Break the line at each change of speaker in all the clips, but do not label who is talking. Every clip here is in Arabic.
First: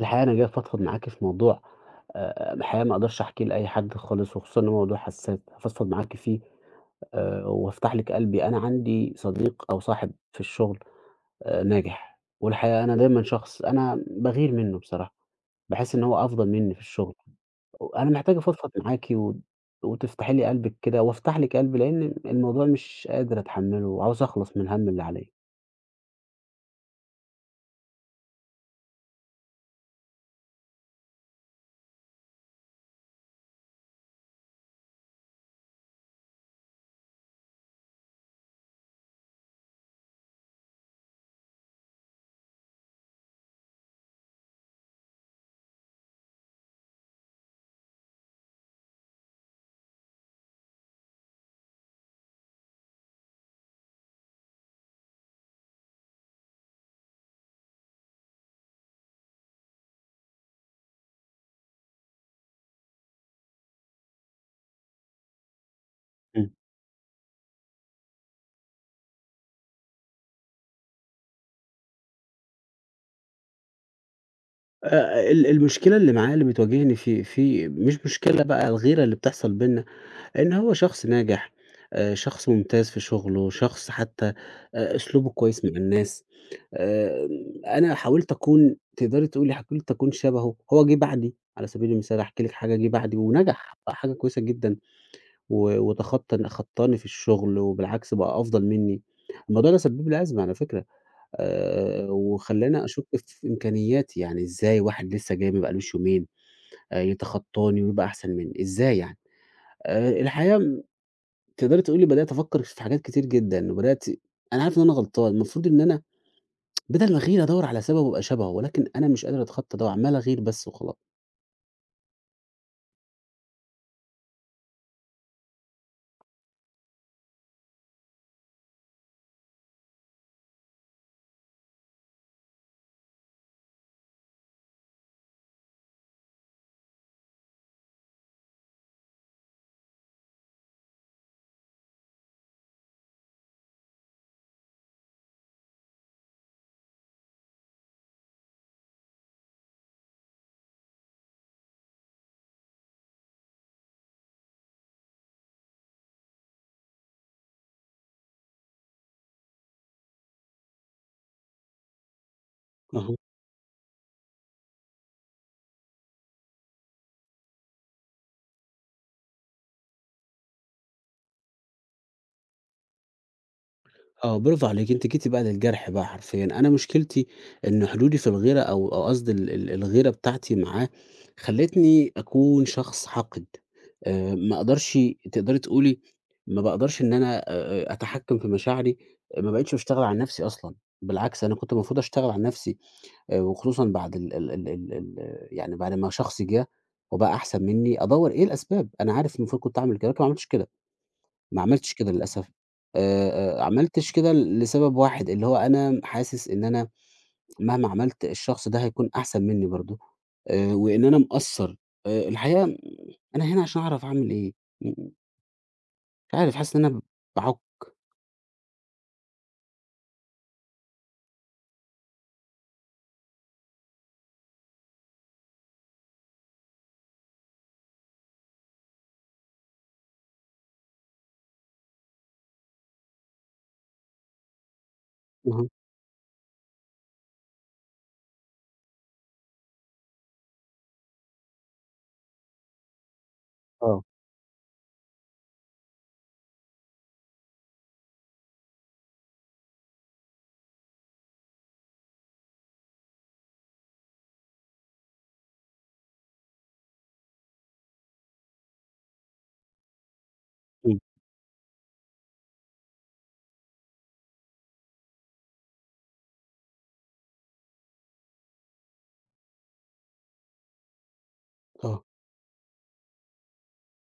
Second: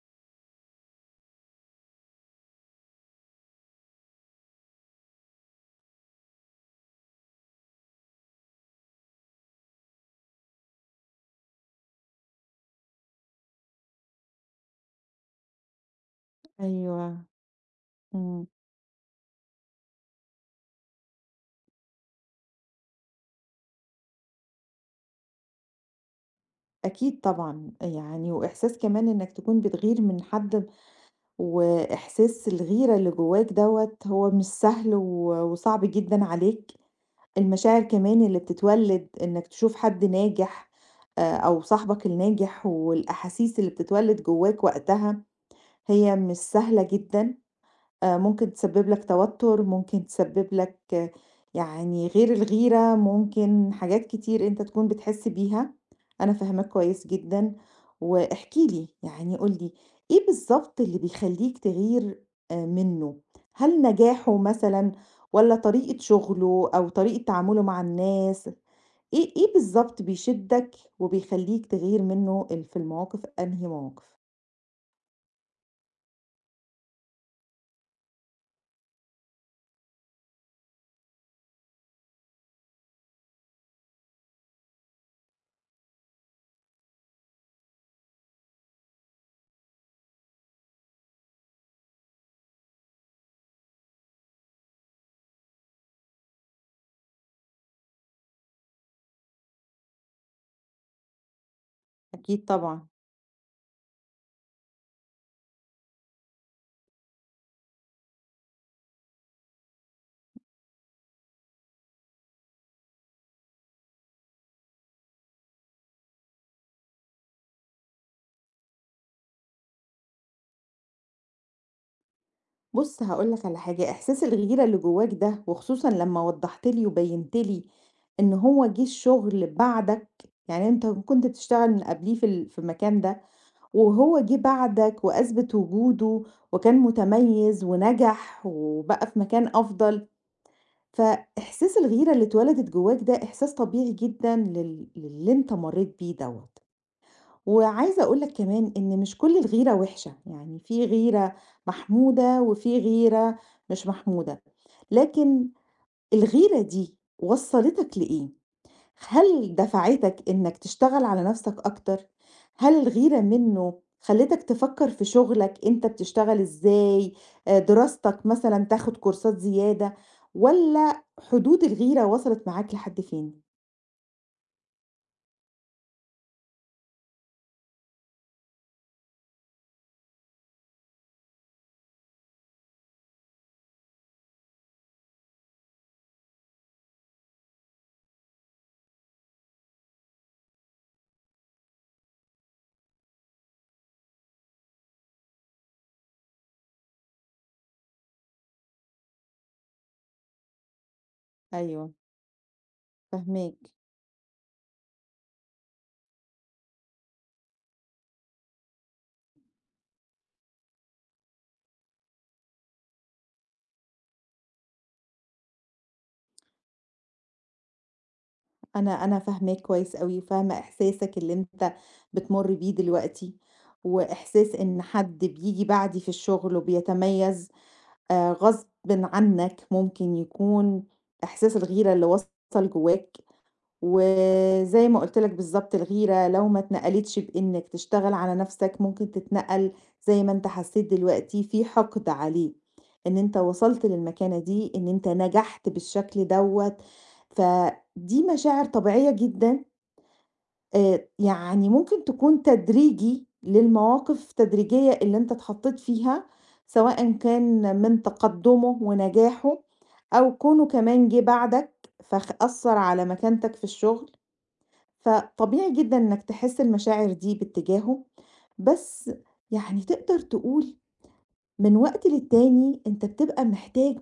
الحقيقة أنا جاي أفضفض معاكِ في موضوع الحقيقة ما أقدرش أحكيه لأي حد خالص، وخصوصًا إن هو موضوع حساس، هافضفض معاكِ فيه وأفتح لِك قلبي. أنا عندي صديق أو صاحب في الشغل ناجح، والحقيقة أنا دايمًا شخص أنا باغير منّه بصراحة، باحس إن هو أفضل منّي في الشغل.
أيوه،
أنا محتاج
إمم،
أفضفض معاكِ و وتفتحي لي قلبِك كده وأفتح لِك قلبي، لإن الموضوع مش قادر أتحمّله وعاوز أخلص من الهَم اللي عليّا.
أكيد طبعًا، يعني وإحساس كمان إنك تكون بتغير من حد، وإحساس الغيرة اللي جواك دوّة هو مش سهل و وصعب جدًا عليك، المشاعر كمان اللي بتتولد إنك تشوف حد ناجح أو صاحبك الناجح والأحاسيس اللي بتتولد جواك وقتها هي مش سهلة جدًا. ممكن تسبب لك توتر، ممكن تسبب لك يعني غير الغيرة، ممكن حاجات كتير أنت تكون بتحس بيها، أنا فاهماك كويس جدًا، واحكِ لي يعني قُل لي إيه بالضبط اللي بيخلّيك تغير منه؟ هل نجاحه مثلًا والّا طريقة
إمم.
شغله أو طريقة تعامله مع الناس؟ إيه بالضبط بيشدك وبيخلّيك تغير منه ال في المواقف أنهي مواقف؟
ال المشكلة اللي معاه اللي بتواجهني في مش مشكلة بقى الغيرة اللي بتحصل بيننا إن هو شخص ناجح، شخص ممتاز في شغله، شخص حتى أسلوبه كويس مع الناس. آآ أنا حاولت أكون تقدري تقولي حاولت أكون شبهه، هو جِه بعدي على سبيل المثال أحكي لِك حاجة، جِه بعدي ونجح، بقى حاجة كويسة جدًا و وتخطى خطّاني في الشغل وبالعكس بقى أفضل منّي. الموضوع ده سبِّب لي أزمة على فكرة،
أكيد
وخلّاني
طبعًا.
أشُك في إمكانياتي، يعني إزاي واحد لسّه جاي ما بقالوش يومين يتخطّاني ويبقى أحسن منّي، إزاي يعني؟ الحقيقة تقدري تقولي بدأت أفكّر في حاجات كتير جدًا، وبدأت أنا عارف إن أنا غلطان، المفروض إن أنا بدل ما أغير أدوّر على سبب وأبقى شبهه، ولكن أنا مش قادر أتخطى ده وعمّال أغير بس وخلاص.
بُص هاقول لك على حاجة، إحساس الغيرة اللي جواك ده وخصوصًا لمّا وضّحت لي وبيّنت لي إن هو جِه الشغل بعدك، يعني أنت كنت بتشتغل من قبليه في المكان ده، وهو جِه بعدك وأثبت وجوده وكان متميز ونجح وبقى في مكان أفضل، فإحساس الغيرة اللي اتولدت جواك ده إحساس طبيعي جدًا للي أنت مرّيت بيه دوّة. وعايزة أقول لك كمان إن مش كل الغيرة وحشة، يعني في غيرة محمودة وفي غيرة مش محمودة، لكن الغيرة دي وصّلتك لإيه؟ هل دفعتك إنك تشتغل على نَفْسك أكتر؟ هل
أها،
الغيرة منّه خلّتك تفكّر في شغلك أنت بتشتغل إزاي، دراستك مثلًا تاخُد كورسات زيادة والّا حدود الغيرة وصلت معاك لحد فين؟
آه، برافو عليكِ، أنتِ جيتِ بقى للجرح بقى حرفيًا، أنا مشكلتي إن حدودي في الغيرة أو قصدي ال ال الغيرة بتاعتي معاه خلّتني أكون شخص حاقد، ما أقدرش تقدري تقولي ما باقدرش إن أنا أتحكّم في مشاعري، ما بقيتش باشتغل على نَفْسي أصلًا، بالعكس أنا كنت المفروض أشتغل على نَفْسي. وخصوصًا بعد ال ال ال ال ال يعني بعد ما شخص جه وبقى أحسن منّي، أدوّر إيه الأسباب، أنا عارف المفروض كنت أعمل كده، لكن ما عملتش كده، ما
أيوه،
عملتش كده للأسف.
فاهماك.
آآ، عملتش كده لسبب واحد، اللي هو أنا حاسس إن أنا مهما عملت الشخص ده هيكون أحسن منّي برضه، وإن أنا مقصّر. الحقيقة أنا هنا عشان أعرف أعمل إيه، م م- مش عارف، حاسس إن أنا باعُك
أنا فاهماك كويس أوي، وفاهمة إحساسك اللي أنت بتمُر بيه دلوقتي، وإحساس إن حد بييجي بعدي في الشغل وبيتميّز غصبٍ عنك ممكن يكون إحساس الغيرة اللي وصل جواك وزي ما قُلت لك
اهم،
بالضبط الغيرة لو ما اتنقلتش بإنك تشتغل على نَفْسك ممكن تتنقل زي ما أنت حسّيت دلوقتي في حَقد عليه، إن أنت وصلت
آه،
للمكانة دي، إن أنت نجحت بالشكل دوّة، فدي مشاعر طبيعية جدًا، يعني ممكن تكون تدريجي للمواقف تدريجية اللي أنت اتحطّيت فيها، سواءً كان من تقدُّمه ونجاحه أو كونه
إمم،
كمان جِه بعدك فخ أثّر على مكانتك في الشغل. فطبيعي جدًا إنك تحس المشاعر دي باتجاهه، بس يعني تقدر تقول من
آه،
وقت للتاني أنت بتبقى محتاج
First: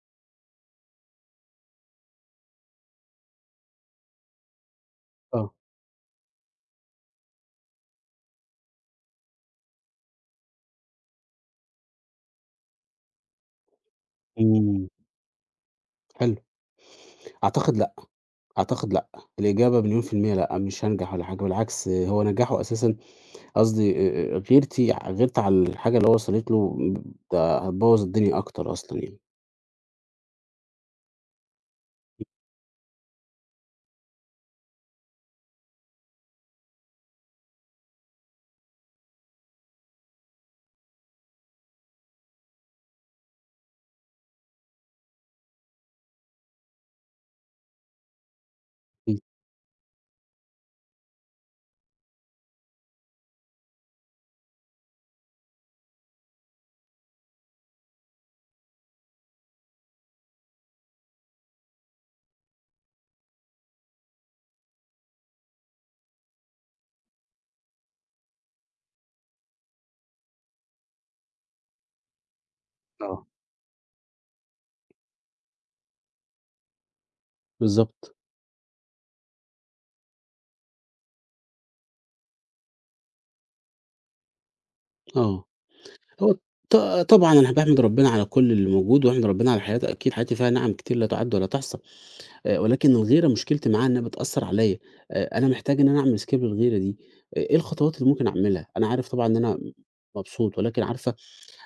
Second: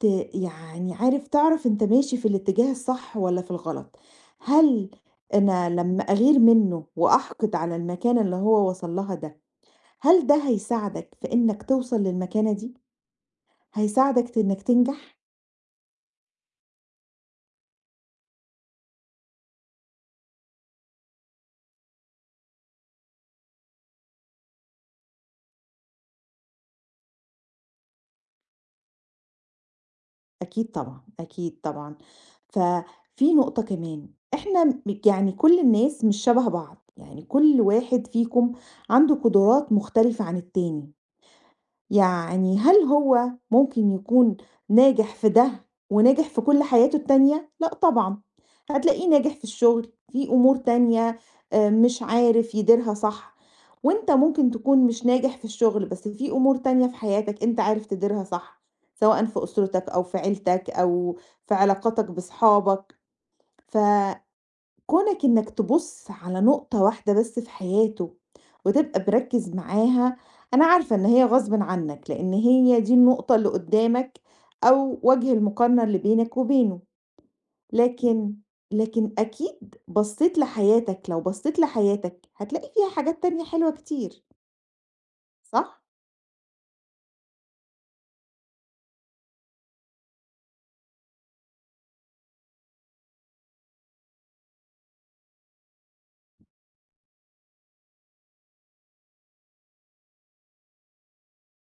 ت يعني عارف تعرف أنت ماشي في الاتجاه الصح والّا في الغلط، هل
آه،
أنا لمّا أغير منه وأحقد على المكانة اللي هو وصل لها ده، هل ده هيساعدك في إنك توصل للمكانة دي؟ هيساعدك إنك
إمم،
تنجح؟
حلو. أعتقد أعتقد لأ، الإجابة ب10000% لأ، مش هانجح ولا حاجة، بالعكس هو نجاحه أساسًا قصدي غيرتي غيرت على الحاجة اللي هو وصلت له ده هتبوّظ الدنيا أكتر أصلًا يعني.
أكيد طبعًا، أكيد طبعًا. ففي نقطة كمان، إحنا م يعني كل الناس مش شبه بعض، يعني كل واحد فيكم عنده قدرات مختلفة عن التاني. يعني هل هو ممكن يكون ناجح في ده وناجح في كل حياته التانية؟ لأ طبعًا، هتلاقيه
إمم،
ناجح في الشغل، في أمور تانية مش عارف يديرها صح، وأنت ممكن تكون مش ناجح في الشغل بس في أمور تانية في حياتك أنت عارف تديرها صح، سواء في أسرتك أو في عيلتك أو في علاقاتك بصحابك، ف كونك إنك تبُص على نقطة واحدة بس في حياته، وتبقى مركّز معاها، أنا عارفة إن هي غصبٍ عنك، لإن هي دي
آه،
النقطة اللي قدّامك أو وجه المقارنة اللي بينك وبينه،
بالضبط،
لكن لكن أكيد بصّيت لحياتك، لو بصّيت لحياتك هتلاقي فيها حاجات تانية حلوة كتير،
آه،
صح؟
هو ط طبعًا أنا باحمد ربنا على كل اللي موجود، واحمد ربنا على حياتي أكيد، حياتي فيها نِعَم كتير لا تُعَد ولا تحصى، ولكن الغيرة مشكلتي معاها إنها بتأثّر عليَّ، أنا محتاج إن أنا أعمل escape للغيرة دي، آه، إيه الخطوات اللي ممكن أعملها؟ أنا عارف طبعًا إن أنا مبسوط، ولكن عارفة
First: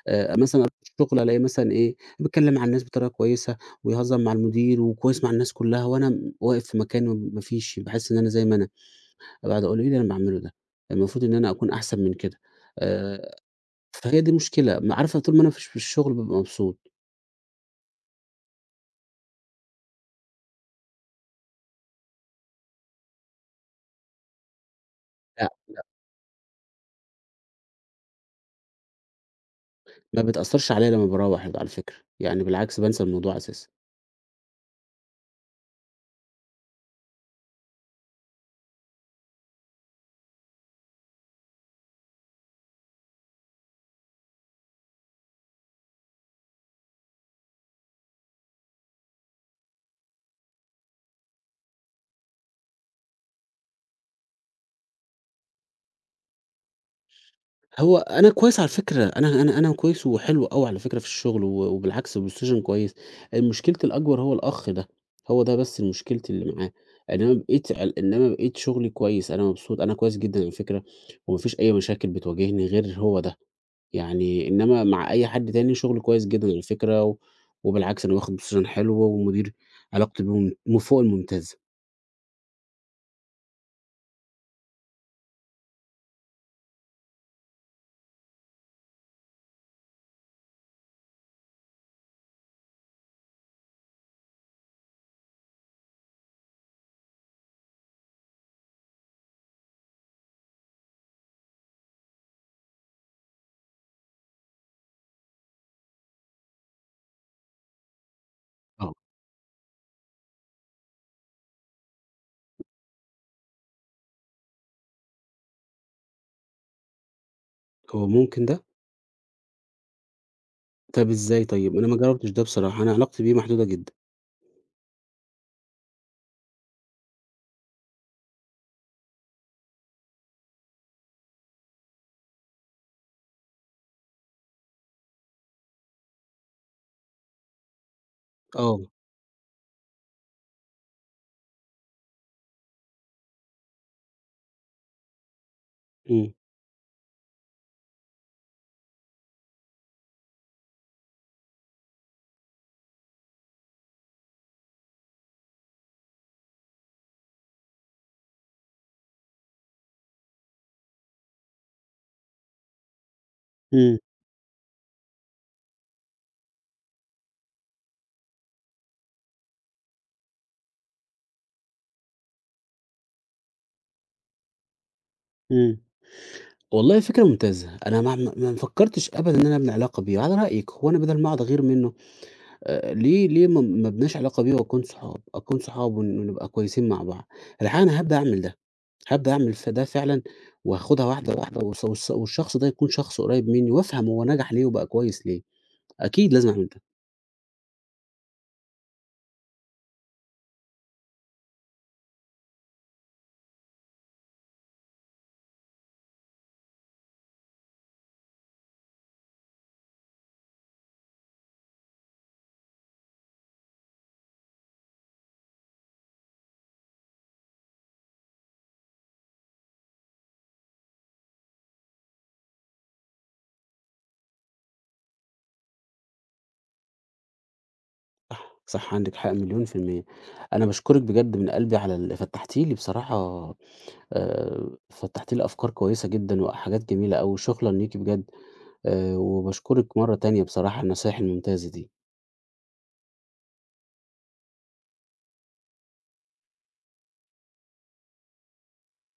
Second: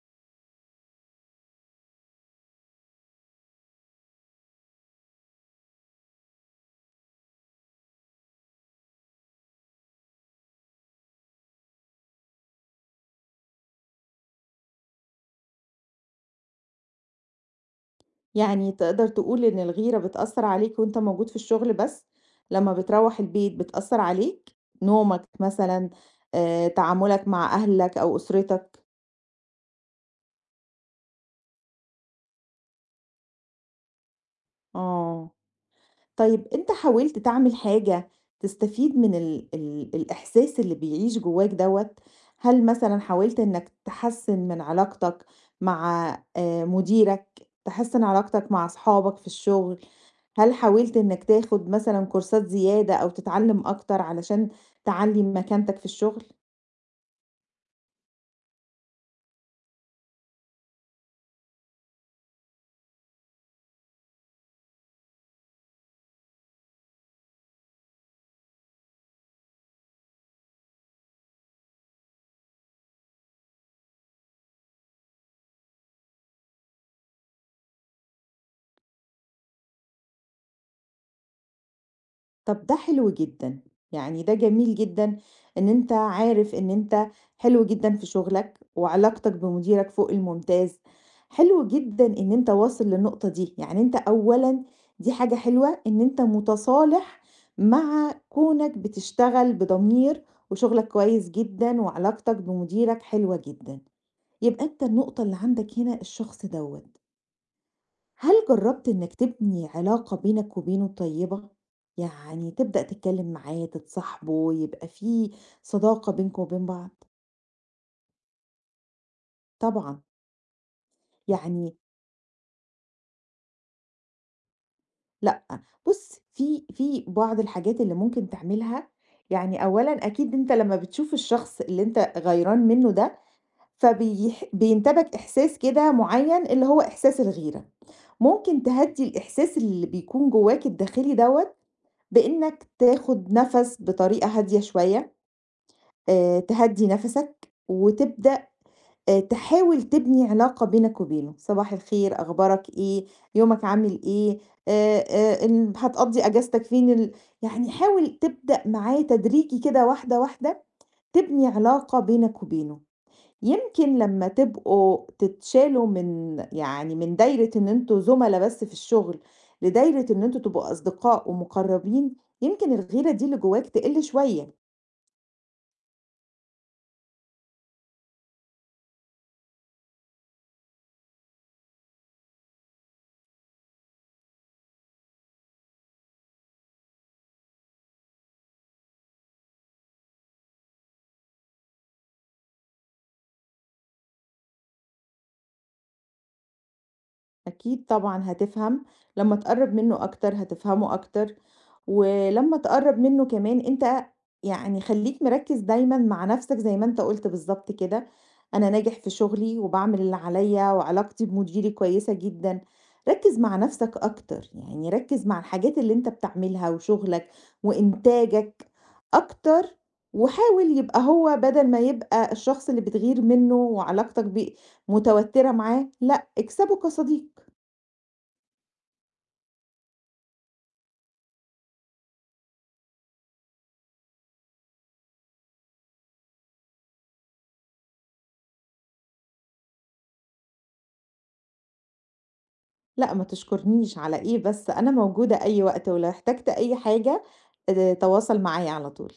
مثلًا أروح الشغل ألاقيه مثلًا إيه، بيتكلّم مع الناس بطريقة كويسة ويهزّر مع المدير وكويس مع الناس كُلّها وأنا واقف في مكاني ما فيش، باحس إن أنا زي ما أنا، باقعد أقول إيه اللي أنا باعمله ده، المفروض إن أنا أكون أحسن من كده. آآ فهي دي مشكلة، عارفة طول ما أنا فيش في الشغل بابقى مبسوط،
يعني تقدر تقول إن الغيرة بتأثّر عليك وأنت موجود في الشغل بس، لمّا بتروّح البيت بتأثّر عليك؟ نومك
لأ
مثلًا، تعاملك مع أهلك أو أسرتك؟
ما بتأثّرش عليّا لمّا باروّح على فكرة، يعني بالعكس بانسى الموضوع أساسًا.
آه، طيب أنت حاولت تعمل حاجة تستفيد من ال الإحساس اللي بيعيش جواك دوّة؟ هل مثلًا حاولت إنك تحسّن من علاقتك مع مديرك، تحسّن علاقتك مع أصحابك في الشغل؟ هل حاولت إنك تاخد مثلًا كورسات زيادة أو تتعلم أكتر علشان تعلّي مكانتك في الشغل؟
هو أنا كويس على فكرة، أنا كويس وحلو أوي على فكرة في الشغل، و وبالعكس الPlayStation كويس، مشكلتي الأكبر هو الأخ ده، هو ده بس مشكلتي اللي معاه، إنما بقيت شغلي كويس، أنا مبسوط، أنا كويس جدًا على فكرة، وما فيش أي مشاكل بتواجهني غير هو ده، يعني إنما مع أي حد تاني شغلي كويس جدًا على فكرة، و وبالعكس أنا باخد Position حلو، ومدير علاقتي بيه مم م فوق الممتازة،
طب ده حلو جدًا، يعني ده جميل جدًا إن أنت عارف إن أنت حلو جدًا في شغلك، وعلاقتك بمديرك فوق الممتاز، حلو جدًا إن أنت واصل للنقطة دي، يعني أنت أولًا دي حاجة حلوة إن أنت متصالح مع كونك بتشتغل بضمير وشغلك كويس جدًا وعلاقتك بمديرك حلوة جدًا، يبقى أنت النقطة اللي عندك هنا الشخص دوّة. هل جربت
آه،
إنك تبني علاقة بينك وبينه طيبة؟ يعني تبدأ تتكلم معاه، تتصاحبه، يبقى في صداقة بينكم وبين بعض؟
هو ممكن ده؟
طبعًا،
طب إزاي
يعني
طيب؟ أنا ما جربتش ده بصراحة، أنا علاقتي بيه محدودة جدًا،
لأ بُص في بعض الحاجات اللي ممكن تعملها، يعني أولًا أكيد أنت لمّا بتشوف الشخص اللي أنت غيران منه ده، بينتابك إحساس كده معيّن اللي هو إحساس الغيرة، ممكن
آه،
تهدّي الإحساس اللي بيكون جواك الداخلي دوّة بإنك تاخد نَفَس بطريقة هادية شوية.
إمم،
تهدّي نَفَسك، وتبدأ تحاول تبني علاقة بينك وبينه، صباح الخير، أخبارك إيه، يومك عامل إيه، ال هتقضّي أجازتك فين ال يعني حاول تبدأ معاه تدريجي كده واحدة، واحدة، تبني علاقة بينك وبينه. يمكن
إمم.
لمّا تبقوا تتشالوا من يعني من دايرة إن أنتم زُملا بس في الشغل، لدايرة إن أنتم تبقوا أصدقاء ومُقرّبين، يمكن الغيرة دي اللي جواك تقِل شوية.
إمم. والله فكرة ممتازة، أنا ما فكّرتش أبدًا إن أنا أبني علاقة بيه، على رأيِك هو أنا بدل ما أقعد أغير منّه ليه ما أبناش علاقة بيه وأكون صحاب، أكون صحاب ونبقى كويسين مع بعض، الحقيقة أنا هابدأ أعمل ده، هابدأ أعمل ده فعلًا وهاخدها واحدة، واحدة والص والص والشخص ده يكون شخص قريب منّي وأفهم هو نجح ليه وبقى كويس ليه، أكيد لازم أعمل ده،
أكيد طبعًا هتفهم، لمّا تقرّب منّه أكتر هتفهمه أكتر، ولمّا تقرّب منّه كمان أنت يعني خلّيك مركّز دايمًا مع نَفْسك زي ما أنت قُلت بالضبط كده، أنا ناجح في شغلي وباعمل اللي عليّا وعلاقتي بمديري كويسة جدًا، ركّز مع نَفْسك أكتر، يعني ركّز مع الحاجات اللي أنت بتعملها وشغلك وإنتاجك أكتر، وحاول يبقى هو بدل ما يبقى الشخص اللي بتغير منّه وعلاقتك بيه متوتّرة معاه، لأ اكسبه كصديق.
صح، صح عندِك حق مليون في المِيّة، أنا باشكرِك بجد من قلبي على فتّحتِ لي بصراحة فتّحتِ لي أفكار كويسة جدًا وحاجات جميلة أوي، شكرًا ليكِ بجد. وباشكرِك مرّة تانية بصراحة على النصايح الممتازة دي.
لأ، ما تشكرنيش على إيه بس، أنا موجودة أي وقت ولو احتجت أي حاجة تواصل معايا على طول.